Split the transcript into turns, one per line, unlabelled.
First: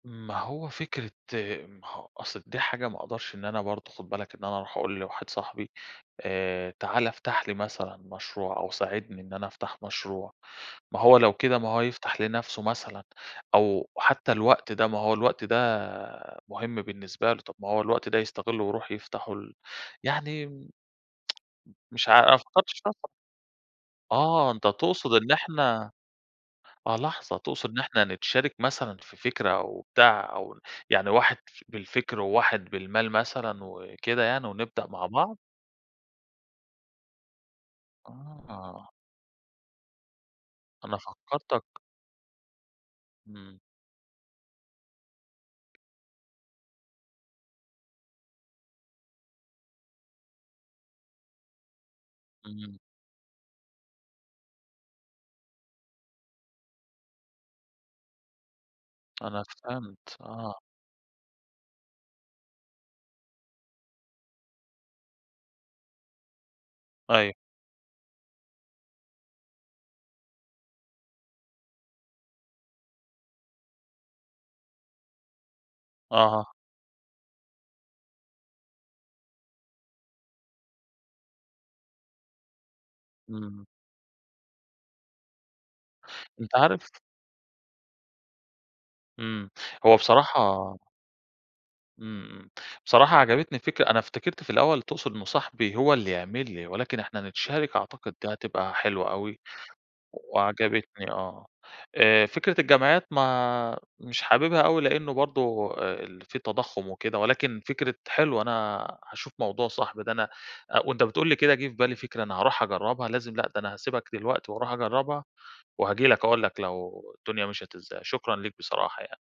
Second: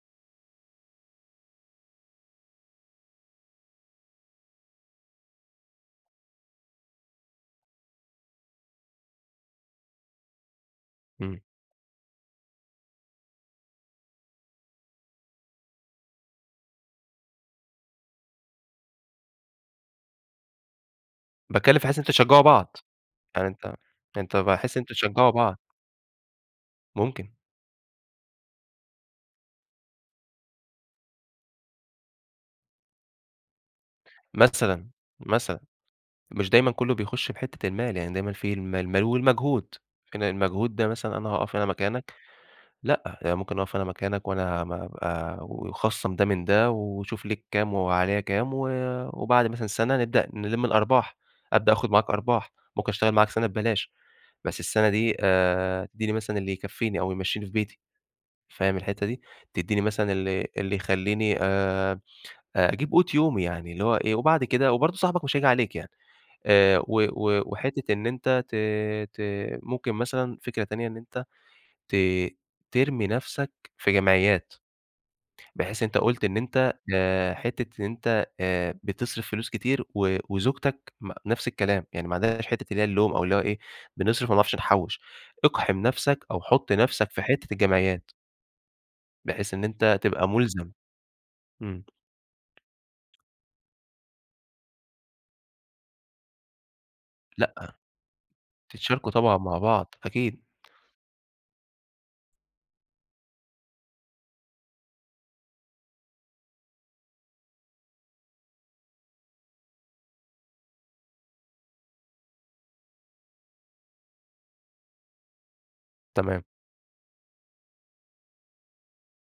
ما هو فكرة ما هو أصل دي حاجة ما أقدَرش إن أنا برضه خُد بالك إن أنا أرُوح أقول لواحد صاحبي آآ، تعالَ افتح لي مثلًا مشروع أو ساعدني إن أنا أفتح مشروع، ما هو لو
إمم.
كده، ما هو يفتح لنفسه مثلًا أو حتى الوقت ده، ما هو الوقت ده مهم بالنسبة له، طَب ما هو الوقت ده يستغلّه ويرُوح يفتحه ال يعني
باتكلّم في حيث إن
مش
أنتم
عا أنا ما
تشجّعوا
فكرّتش
بعض،
فيه الصرا
يعني أنت أنت،
آه أنت
بحيث أنتم
تقصُد إن
تشجّعوا بعض.
إحنا آه
ممكن.
لحظة، تقصُد إن إحنا نتشارك مثلًا في فكرة أو بتاع أو يعني واحد ف بالفِكر وواحد بالمال مثلًا وكده يعني ونبدأ
مثلًا،
مع بعض؟
مثلًا. مش دايمًا كلّه بيخُش بحِتّة المال، يعني دايمًا في المال
آه.
المال والمجهود، [unintelligible] المجهود ده
أنا
مثلًا أنا هاقَف
فكّرتَك
أنا مكانك، لأ يعني ممكن
إمم.
أقَف أنا مكانك وأنا م ابقى ويخصّم ده من ده وشوف ليك كام وعليَّ كام و وبَعد مثلًا سَنَة نبدأ نلِم الأرباح، أبدأ آخُد معاك أرباح،
إمم.
ممكن أشتغل معاك سَنَة ببلاش، بس السنة دي آآ، تدّيني مثلًا اللي يكفّيني أو يمشّيني في بيتي، فاهم الحِتّة دي؟
أنا
تدّيني مثلًا
فهِمت،
اللي
آه.
اللي يخلّيني آآ آآ أجيب قوت يومي يعني، اللي هو إيه، وبعد كده وبرضه صاحبك مش هييجي عليك يعني آآ، و
أيوه.
و وحِتّة إن أنت ت ت ممكن مثلًا فكرة تانية، إن أنت ت ترمي نفسك في جمعيّات، بحيث أنت قُلت إن
أها.
أنت آآ، حِتّة إن أنت آآ، بتصرِف فلوس كتير و وزوجتك م نفس الكلام، يعني ما عندهاش حِتّة اللي هي اللوم أو اللي هو إيه،
إمم.
بنصرِف ما بنعرفش نحوّش، اقحِم نفسك أو
أنت
حُط
عارف
نفسك في حِتّة الجمعيّات.
إمم.
بحيث إن
هو
أنت تبقى مُلزَم.
بصراحة
إمم.
إمم، إمم، بصراحة عجبتني الفكرة، أنا افتكرت في الأول تقصُد إنه صاحبي هو اللي يعمل لي، ولكن إحنا
لأ،
نتشارك أعتقد دي هتبقى
تتشاركوا
حلوة
طبعًا
أوي
مع بعض أكيد.
وعجبتني، آه آآ، فكرة الجمعيّات، ما مش حاببها أوي لأنه برضه آآ ال في تضخُّم وكده ولكن فكرة حلوة، أنا هاشوف موضوع صاحبي ده أنا أ وأنت بتقول لي كده جه في بالي فكرة أنا هاروح أجرّبها، لازم، لأ ده أنا هاسيبك دلوقتي وأرُوح أجرّبها، وهاجي لك
تمام.
أقول لك لو الدنيا مِشَيت إزاي. شكرًا ليك بصراحة يعني.